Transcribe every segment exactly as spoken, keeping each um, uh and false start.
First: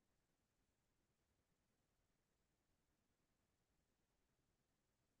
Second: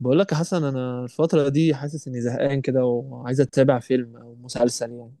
بقول لك يا حسن، انا الفتره دي حاسس اني زهقان كده وعايز اتابع فيلم او مسلسل يعني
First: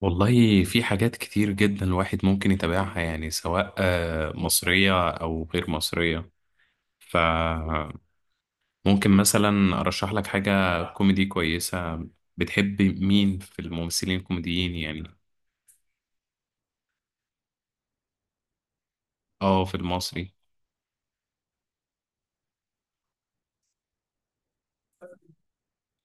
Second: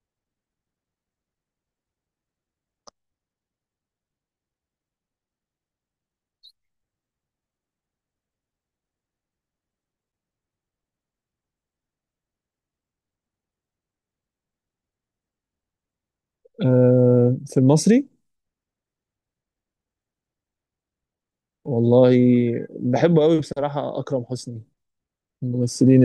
والله في حاجات كتير جدا الواحد ممكن يتابعها يعني سواء آه، مصرية أو غير مصرية. فممكن مثلا أرشح لك حاجة كوميدي كويسة. بتحب مين في الممثلين الكوميديين يعني؟ أه في المصري اه، في المصري. والله. بحبه قوي بصراحه، اكرم حسني من الممثلين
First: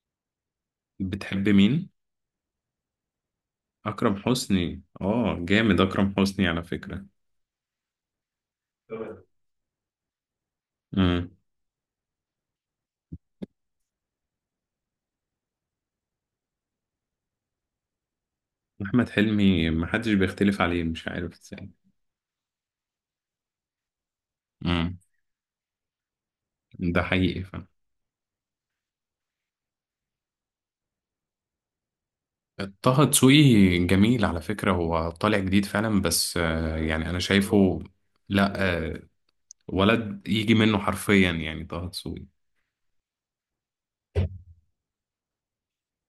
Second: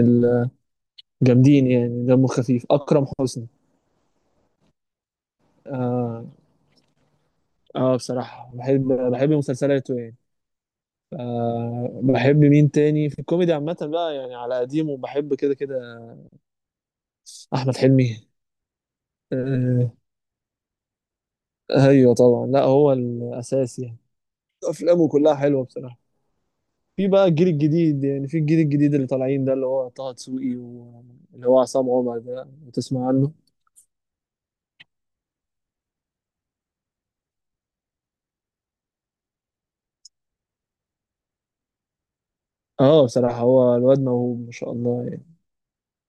بتحب الجامدين، مين؟ يعني دمه خفيف اكرم حسني. أكرم حسني، اه جامد. أكرم اه, حسني على فكرة. آه بصراحه بحب بحب مسلسلاته يعني. امم. أه، بحب مين تاني في الكوميدي عامه بقى؟ يعني على قديمه بحب كده كده احمد حلمي. أحمد حلمي أه، محدش بيختلف عليه، مش عارف ازاي. ايوه طبعا، لا هو الاساس يعني. امم. افلامه كلها حلوه بصراحه. ده في بقى حقيقي. الجيل الجديد، يعني في الجيل الجديد اللي طالعين ده، اللي هو طه دسوقي واللي هو عصام عمر ده طه وتسمع عنه. دسوقي جميل على فكرة، هو طالع جديد فعلا بس آه، يعني أنا شايفه. لا. آه، ولد يجي منه حرفيا يعني طه دسوقي. اه بصراحة هو الواد موهوب ما شاء الله يعني.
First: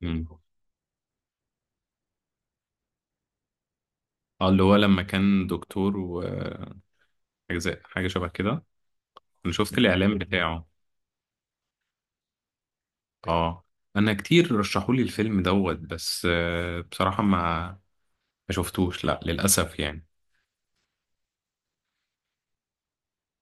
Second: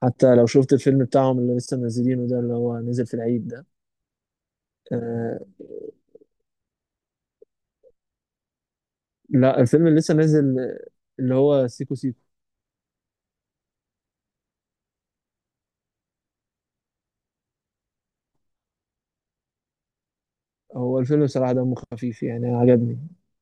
مم. حتى لو شفت الفيلم بتاعهم اللي لسه منزلينه ده، اللي هو نزل في العيد ده. اه، اللي هو لما آه، كان دكتور وحاجة، زي حاجة شبه كده. أنا لا شفت الفيلم اللي لسه الإعلان نازل، بتاعه. آه، اللي هو سيكو سيكو. اه، أنا كتير رشحولي الفيلم دوت بس آه، بصراحة ما ما شفتوش، لا للأسف يعني. هو الفيلم بصراحة دمه خفيف يعني، عجبني.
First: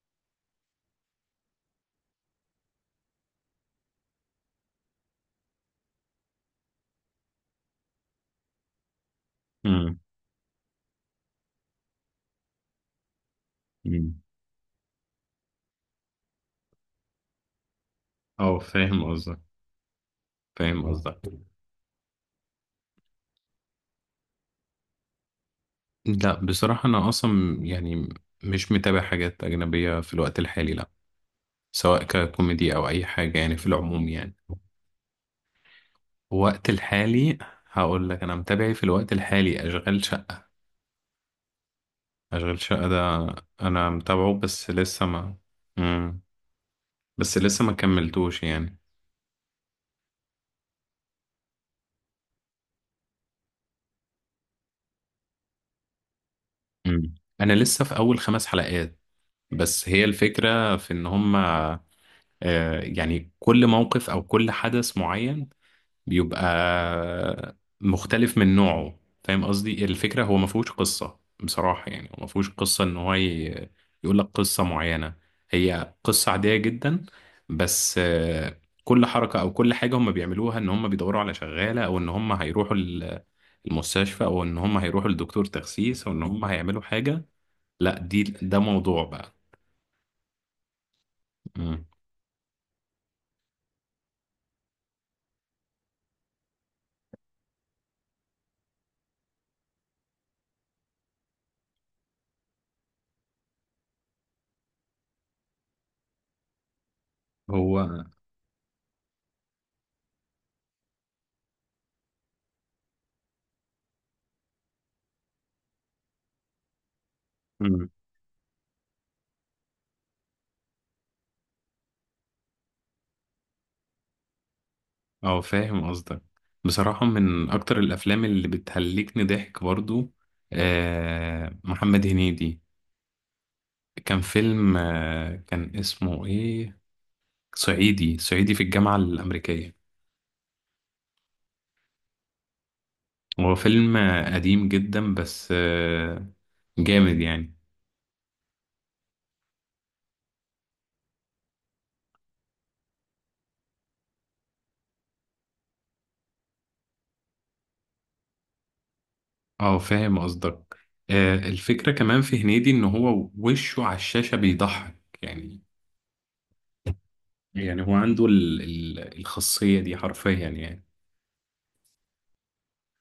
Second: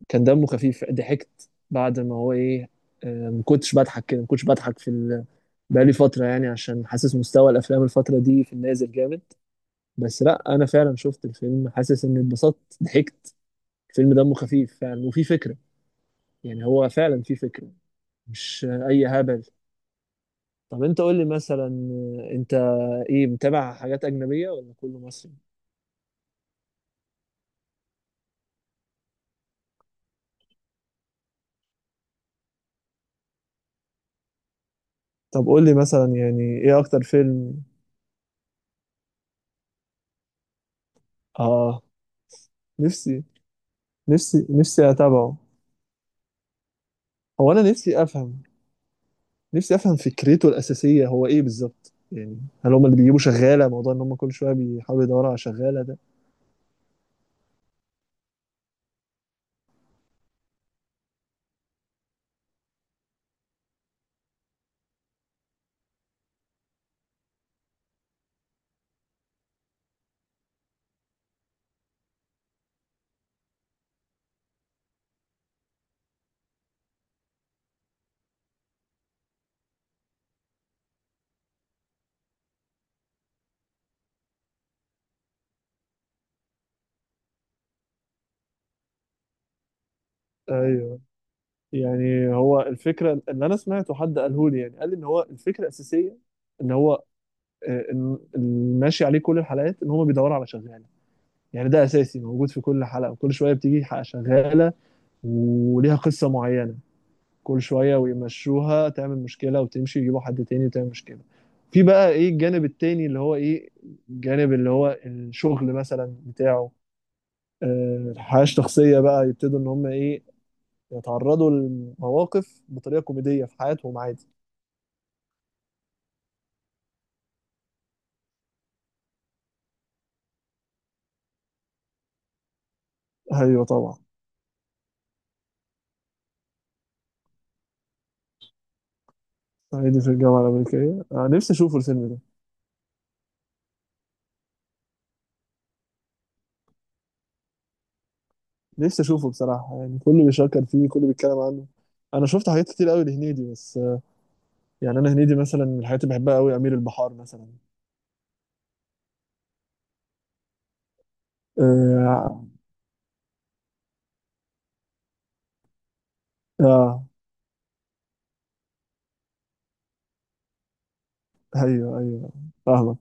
كان دمه خفيف، ضحكت بعد ما هو ايه، آه. ما كنتش بضحك كده، ما كنتش بضحك في ال... بقالي فترة يعني، عشان حاسس مستوى الأفلام الفترة دي في النازل جامد. مم. بس لا انا فعلا شفت الفيلم حاسس اني اتبسطت، ضحكت. الفيلم مم. دمه خفيف فعلا وفي فكره، يعني هو فعلا في فكره، اه، مش فاهم اي قصدك. هبل. طب فاهم انت قول قصدك. لي مثلا، انت ايه، متابع حاجات اجنبيه ولا كله مصري؟ لا بصراحة، أنا أصلا يعني مش متابع حاجات أجنبية في الوقت الحالي، لا، سواء ككوميدي أو أي حاجة يعني، في العموم يعني. طب قول لي مثلا، يعني الوقت ايه اكتر الحالي فيلم؟ هقول لك، أنا متابعي في الوقت الحالي أشغال شقة. اه، أشغال شقة نفسي ده أنا متابعه نفسي بس نفسي لسه ما... اتابعه. مم. بس هو انا لسه ما نفسي افهم، كملتوش يعني. نفسي افهم فكرته الاساسيه هو ايه بالظبط، يعني هل هم اللي بيجيبوا شغاله، موضوع ان هم كل شويه بيحاولوا يدوروا على شغاله ده؟ مم. أنا لسه في أول خمس حلقات، بس هي الفكرة في إن هما آه، يعني كل موقف أو كل حدث معين بيبقى مختلف من نوعه. فاهم قصدي، الفكرة هو ما فيهوش قصة بصراحة، يعني هو ما فيهوش قصة ان هو ي- يقول لك قصة معينة. هي قصة عادية جدا بس آه، كل حركة او كل حاجة هم بيعملوها، ان هم بيدوروا على شغالة، او ان هم هيروحوا ال- المستشفى، او ان هم هيروحوا لدكتور تخسيس، او ان هم هيعملوا حاجة، لا، دي ده موضوع بقى. ايوه. مم. يعني هو الفكرة اللي أنا سمعته حد قاله لي، يعني قال لي إن هو الفكرة الأساسية إن هو، آه، إن- اللي ماشي عليه كل الحلقات إن هم بيدوروا على شغالة. يعني ده أساسي موجود في كل حلقة، وكل شوية بتيجي حلقة شغالة وليها قصة معينة، كل هو. شوية ويمشوها، تعمل مشكلة وتمشي، يجيبوا حد تاني وتعمل مشكلة. في بقى إيه الجانب التاني اللي هو إيه، الجانب اللي هو الشغل مثلا بتاعه، مم. آه، الحياة الشخصية بقى. يبتدوا إن هم إيه، يتعرضوا لمواقف بطريقة كوميدية في حياتهم عادي. اه، فاهم قصدك. بصراحة من أكتر الأفلام اللي بتهلكني ضحك برضو، آه محمد هنيدي. ايوه طبعا. كان فيلم، آه كان اسمه إيه، صعيدي صعيدي في الجامعة الأمريكية. صعيدي في الجامعه الامريكيه، انا نفسي اشوفه الفيلم ده. هو فيلم آه، قديم جدا بس آه جامد يعني. نفسي اشوفه بصراحه يعني، كله بيشكر فيه، كله بيتكلم عنه. انا شفت حاجات كتير قوي لهنيدي بس آه، يعني انا هنيدي مثلا من الحاجات اللي بحبها قوي امير البحار مثلا. اه، فاهم قصدك. آه الفكرة كمان في اه, هنيدي إن هو وشه على الشاشة بيضحك يعني. آه يعني هو عنده ال- ال- الخاصية دي حرفيا يعني. ايوه ايوه، فاهمك.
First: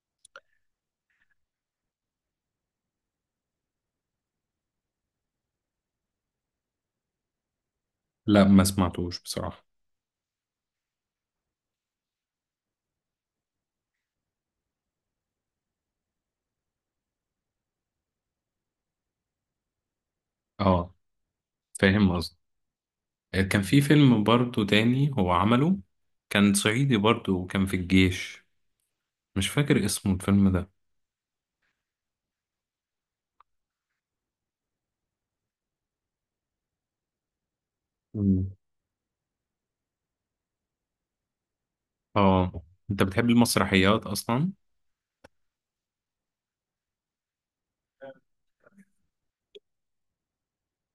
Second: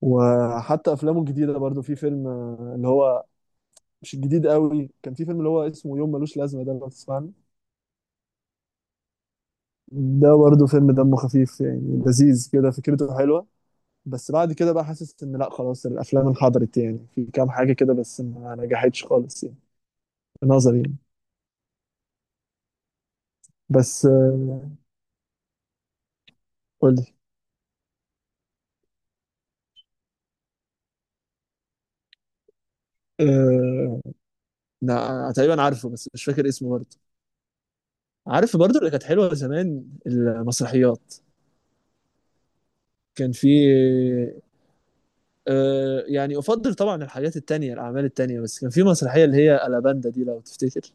وحتى افلامه الجديده برضو في فيلم، آه، اللي هو مش الجديد قوي، كان في فيلم اللي هو اسمه يوم ملوش لازمه ده، لو تسمعني. لا، ما سمعتوش بصراحة. ده برضو فيلم دمه خفيف يعني، لذيذ كده، فكرته حلوه. بس بعد كده بقى حاسس ان لا خلاص الافلام انحدرت، يعني في كام حاجه كده بس ما نجحتش خالص يعني، في نظري اه، يعني. فاهم قصدي. آه، كان في بس فيلم برضو تاني هو عمله، كان قول صعيدي لي. برضو وكان في الجيش، مش فاكر اسمه الفيلم ده. أه... لا تقريبا عارفه بس مش فاكر اسمه برضه. مم. عارف برضه اللي كانت حلوه زمان المسرحيات؟ اه، انت بتحب كان في، المسرحيات اصلا؟ أه... يعني افضل طبعا الحاجات التانية الاعمال التانية، بس كان في مسرحيه اللي هي الاباندا دي لو تفتكر،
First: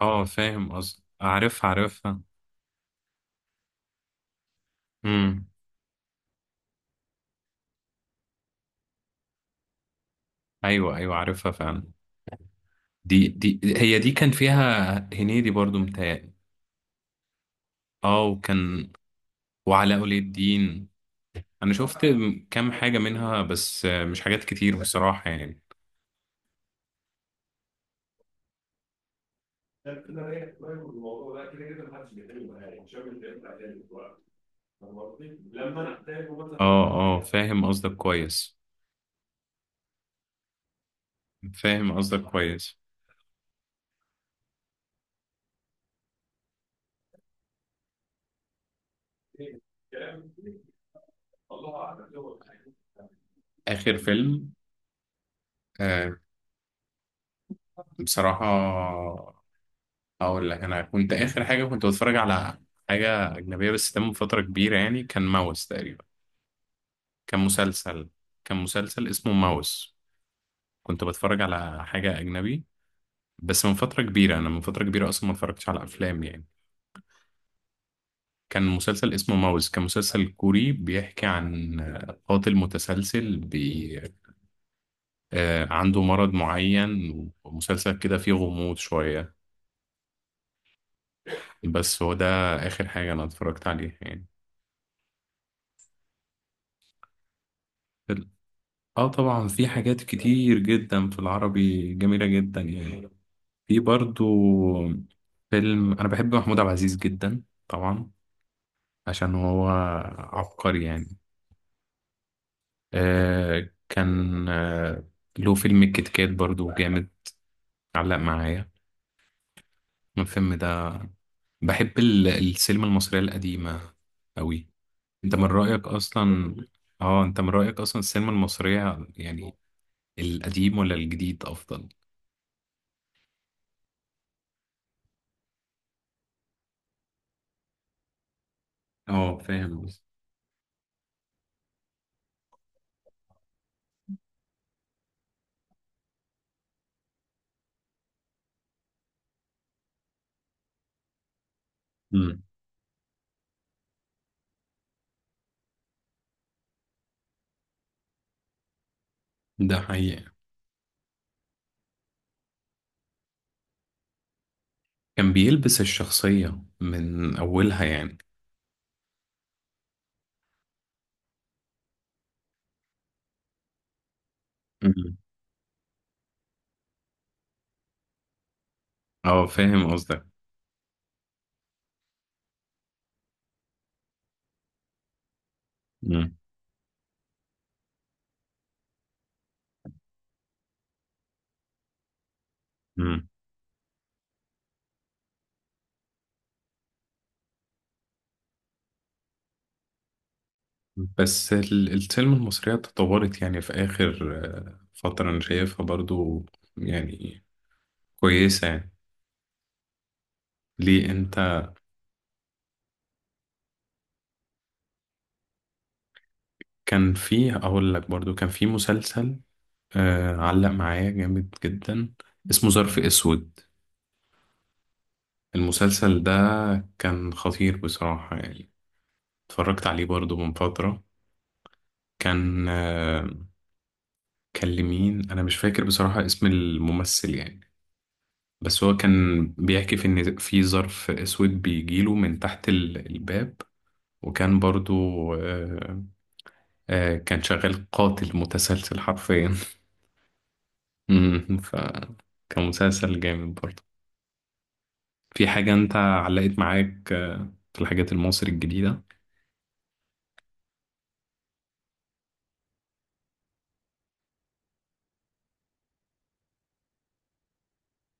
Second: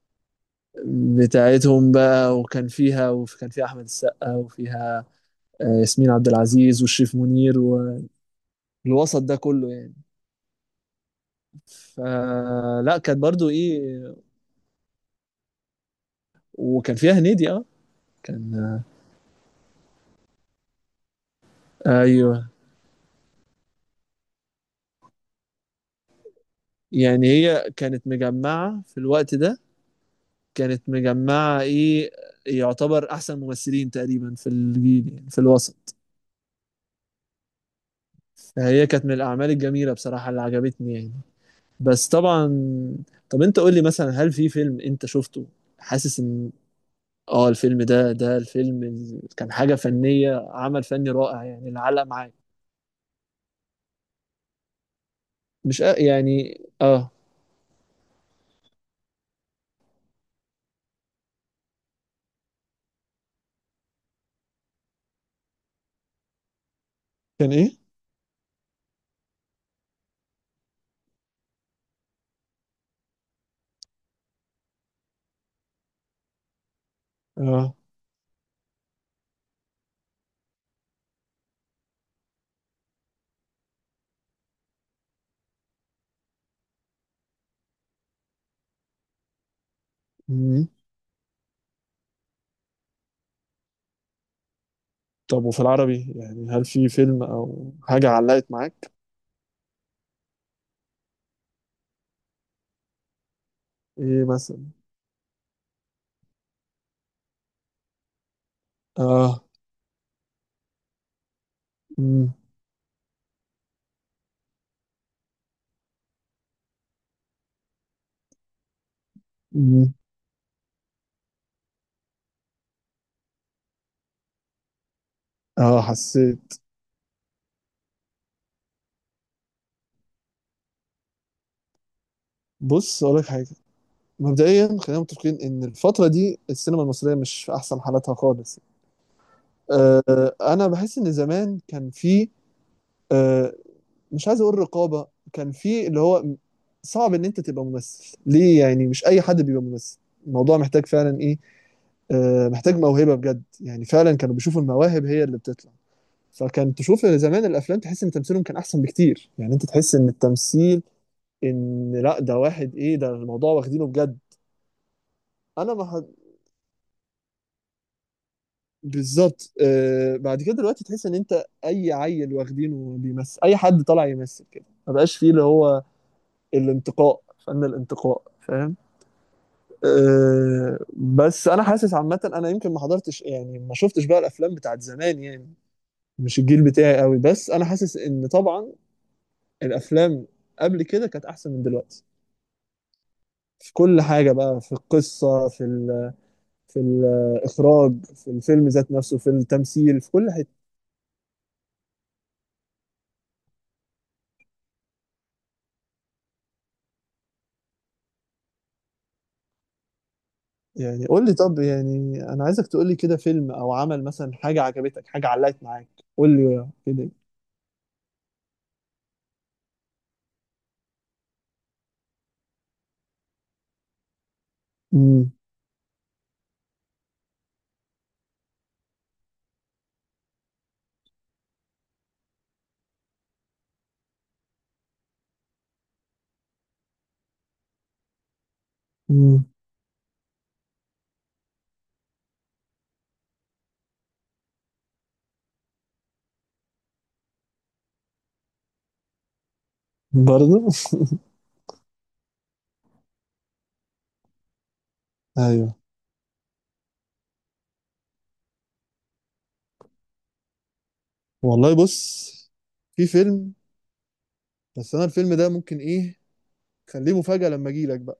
اه، فاهم قصدي، عارفها، بتاعتهم عارفها. بقى، وكان فيها وكان فيها احمد السقا وفيها، امم. آه، ياسمين عبد العزيز وشريف منير و... الوسط ده كله يعني. ايوه، ايوه، عارفها فعلا. فلا، كانت دي برضو دي ايه، هي دي كان فيها هنيدي برضو متهيألي. وكان فيها هنيدي اه، اه، كان وكان وعلاء ولي الدين. انا شفت ايوه. كام حاجة منها بس مش حاجات كتير بصراحة يعني. يعني هي كانت مجمعة في الوقت ده، كانت مجمعة ايه، يعتبر احسن ممثلين تقريبا في الجيل يعني في الوسط. اه، اه، فاهم قصدك كويس، فهي كانت من الاعمال الجميلة بصراحة اللي عجبتني يعني. فاهم بس قصدك طبعا، كويس. طب انت قول لي مثلا، هل في فيلم انت شفته حاسس ان اه الفيلم ده، ده الفيلم ال- كان حاجة فنية، عمل فني رائع يعني، اللي علق معاك؟ آخر فيلم. مش أ- آه يعني اه، بصراحة أقول لك، أنا كنت آخر حاجة كنت بتفرج على حاجة أجنبية، بس ده من فترة كبيرة يعني، كان ماوس تقريبا. كان كان ايه؟ مسلسل كان مسلسل اسمه ماوس. كنت بتفرج على حاجة أجنبي بس من فترة كبيرة، أنا من فترة كبيرة أصلا ما اتفرجتش على أفلام يعني. اه. كان مسلسل اسمه ماوس، كان مسلسل كوري بيحكي عن آه، قاتل متسلسل، آه، عنده مرض معين، ومسلسل كده فيه غموض شوية. مم. بس هو ده آخر حاجة أنا اتفرجت عليها يعني. طب وفي العربي يعني، هل في فيلم او حاجة ال- علقت معاك؟ اه، طبعا في حاجات كتير جدا في العربي جميلة جدا يعني، في برضو ايه مثلا؟ فيلم. أنا بحب محمود عبد العزيز جدا طبعا، عشان اه. هو عبقري يعني. مم. آه كان آه له فيلم الكيت كات برضو جامد، علق معايا مم. الفيلم ده. بحب ال- السينما المصرية القديمة أوي. انت من اه رأيك حسيت. اصلا، اه انت من رأيك اصلا السينما المصرية يعني، القديم ولا الجديد افضل؟ بص اقول لك حاجة، مبدئيا خلينا متفقين ان الفترة دي السينما المصرية مش في احسن حالاتها خالص. اه، فاهم قصدي. آه انا بحس ان زمان كان في، آه، مش عايز اقول رقابة. كان في اللي هو صعب ان انت تبقى ممثل ليه، يعني مش اي حد بيبقى ممثل، الموضوع محتاج فعلا ايه، امم. آه، محتاج موهبه بجد يعني، فعلا كانوا بيشوفوا المواهب هي اللي بتطلع. فكان تشوف زمان الافلام تحس ان تمثيلهم كان احسن بكتير، يعني انت ده تحس ان حقيقة. التمثيل، ان لا ده واحد ايه، ده الموضوع واخدينه بجد. كان انا بيلبس ما ح- الشخصية من اولها يعني. بالظبط. آه، بعد كده دلوقتي تحس ان انت اي عيل واخدينه بيمثل، اي حد طالع يمثل كده، ما امم. بقاش فيه اللي هو الانتقاء، فن الانتقاء، فاهم؟ اه، فاهم قصدك. آه بس انا حاسس عامه انا يمكن ما حضرتش يعني، ما شفتش بقى الافلام بتاعت زمان يعني، امم. مش الجيل بتاعي قوي. بس انا حاسس ان طبعا الافلام قبل كده كانت احسن من دلوقتي، امم. في كل حاجه بقى، في القصه، في ال، في الاخراج، في الفيلم ذات نفسه، في التمثيل، في كل حته. بس ال- السينما المصرية تطورت يعني، في اخر آه، فترة انا شايفها برضو يعني كويسة يعني. يعني ليه قول لي، طب انت؟ يعني انا عايزك تقول لي كده فيلم او عمل مثلا، حاجه عجبتك، حاجه علقت معاك. قول لي كده. كان فيه، اقول لك برضو، كان فيه مسلسل آه علق معايا جامد جدا، اسمه ظرف اسود. امم، المسلسل ده كان خطير بصراحة يعني، اتفرجت عليه برضو من فترة. كان آه كان لمين انا مش فاكر بصراحة اسم الممثل يعني. بس هو امم، كان بيحكي في ان في ظرف اسود بيجيله من تحت ال- الباب. وكان برضو آه آه كان شغال قاتل متسلسل حرفيا. برضه. مم، فكان مسلسل جامد برضو. في حاجة ايوه أنت علقت معاك آه، في الحاجات المصري الجديدة؟ والله. بص، في فيلم، بس انا الفيلم ده ممكن ايه، خليه مفاجأة لما اجي لك.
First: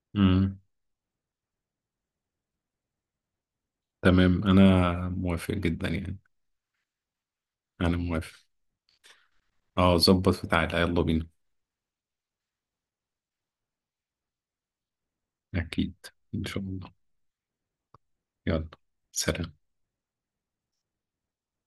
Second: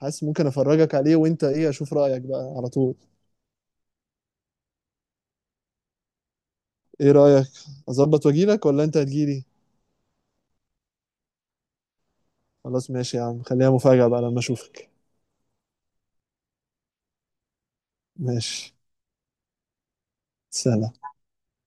حاسس ممكن امم. افرجك عليه وانت ايه، اشوف رايك بقى على طول. تمام، أنا موافق جدا يعني، ايه رايك؟ أنا اظبط موافق. واجيلك ولا انت هتجيلي؟ أه، ظبط بتاعتها، يلا بينا. خلاص ماشي يا عم، خليها مفاجاه بقى لما اشوفك. أكيد، إن شاء الله. يلا، ماشي. سلام. سلام.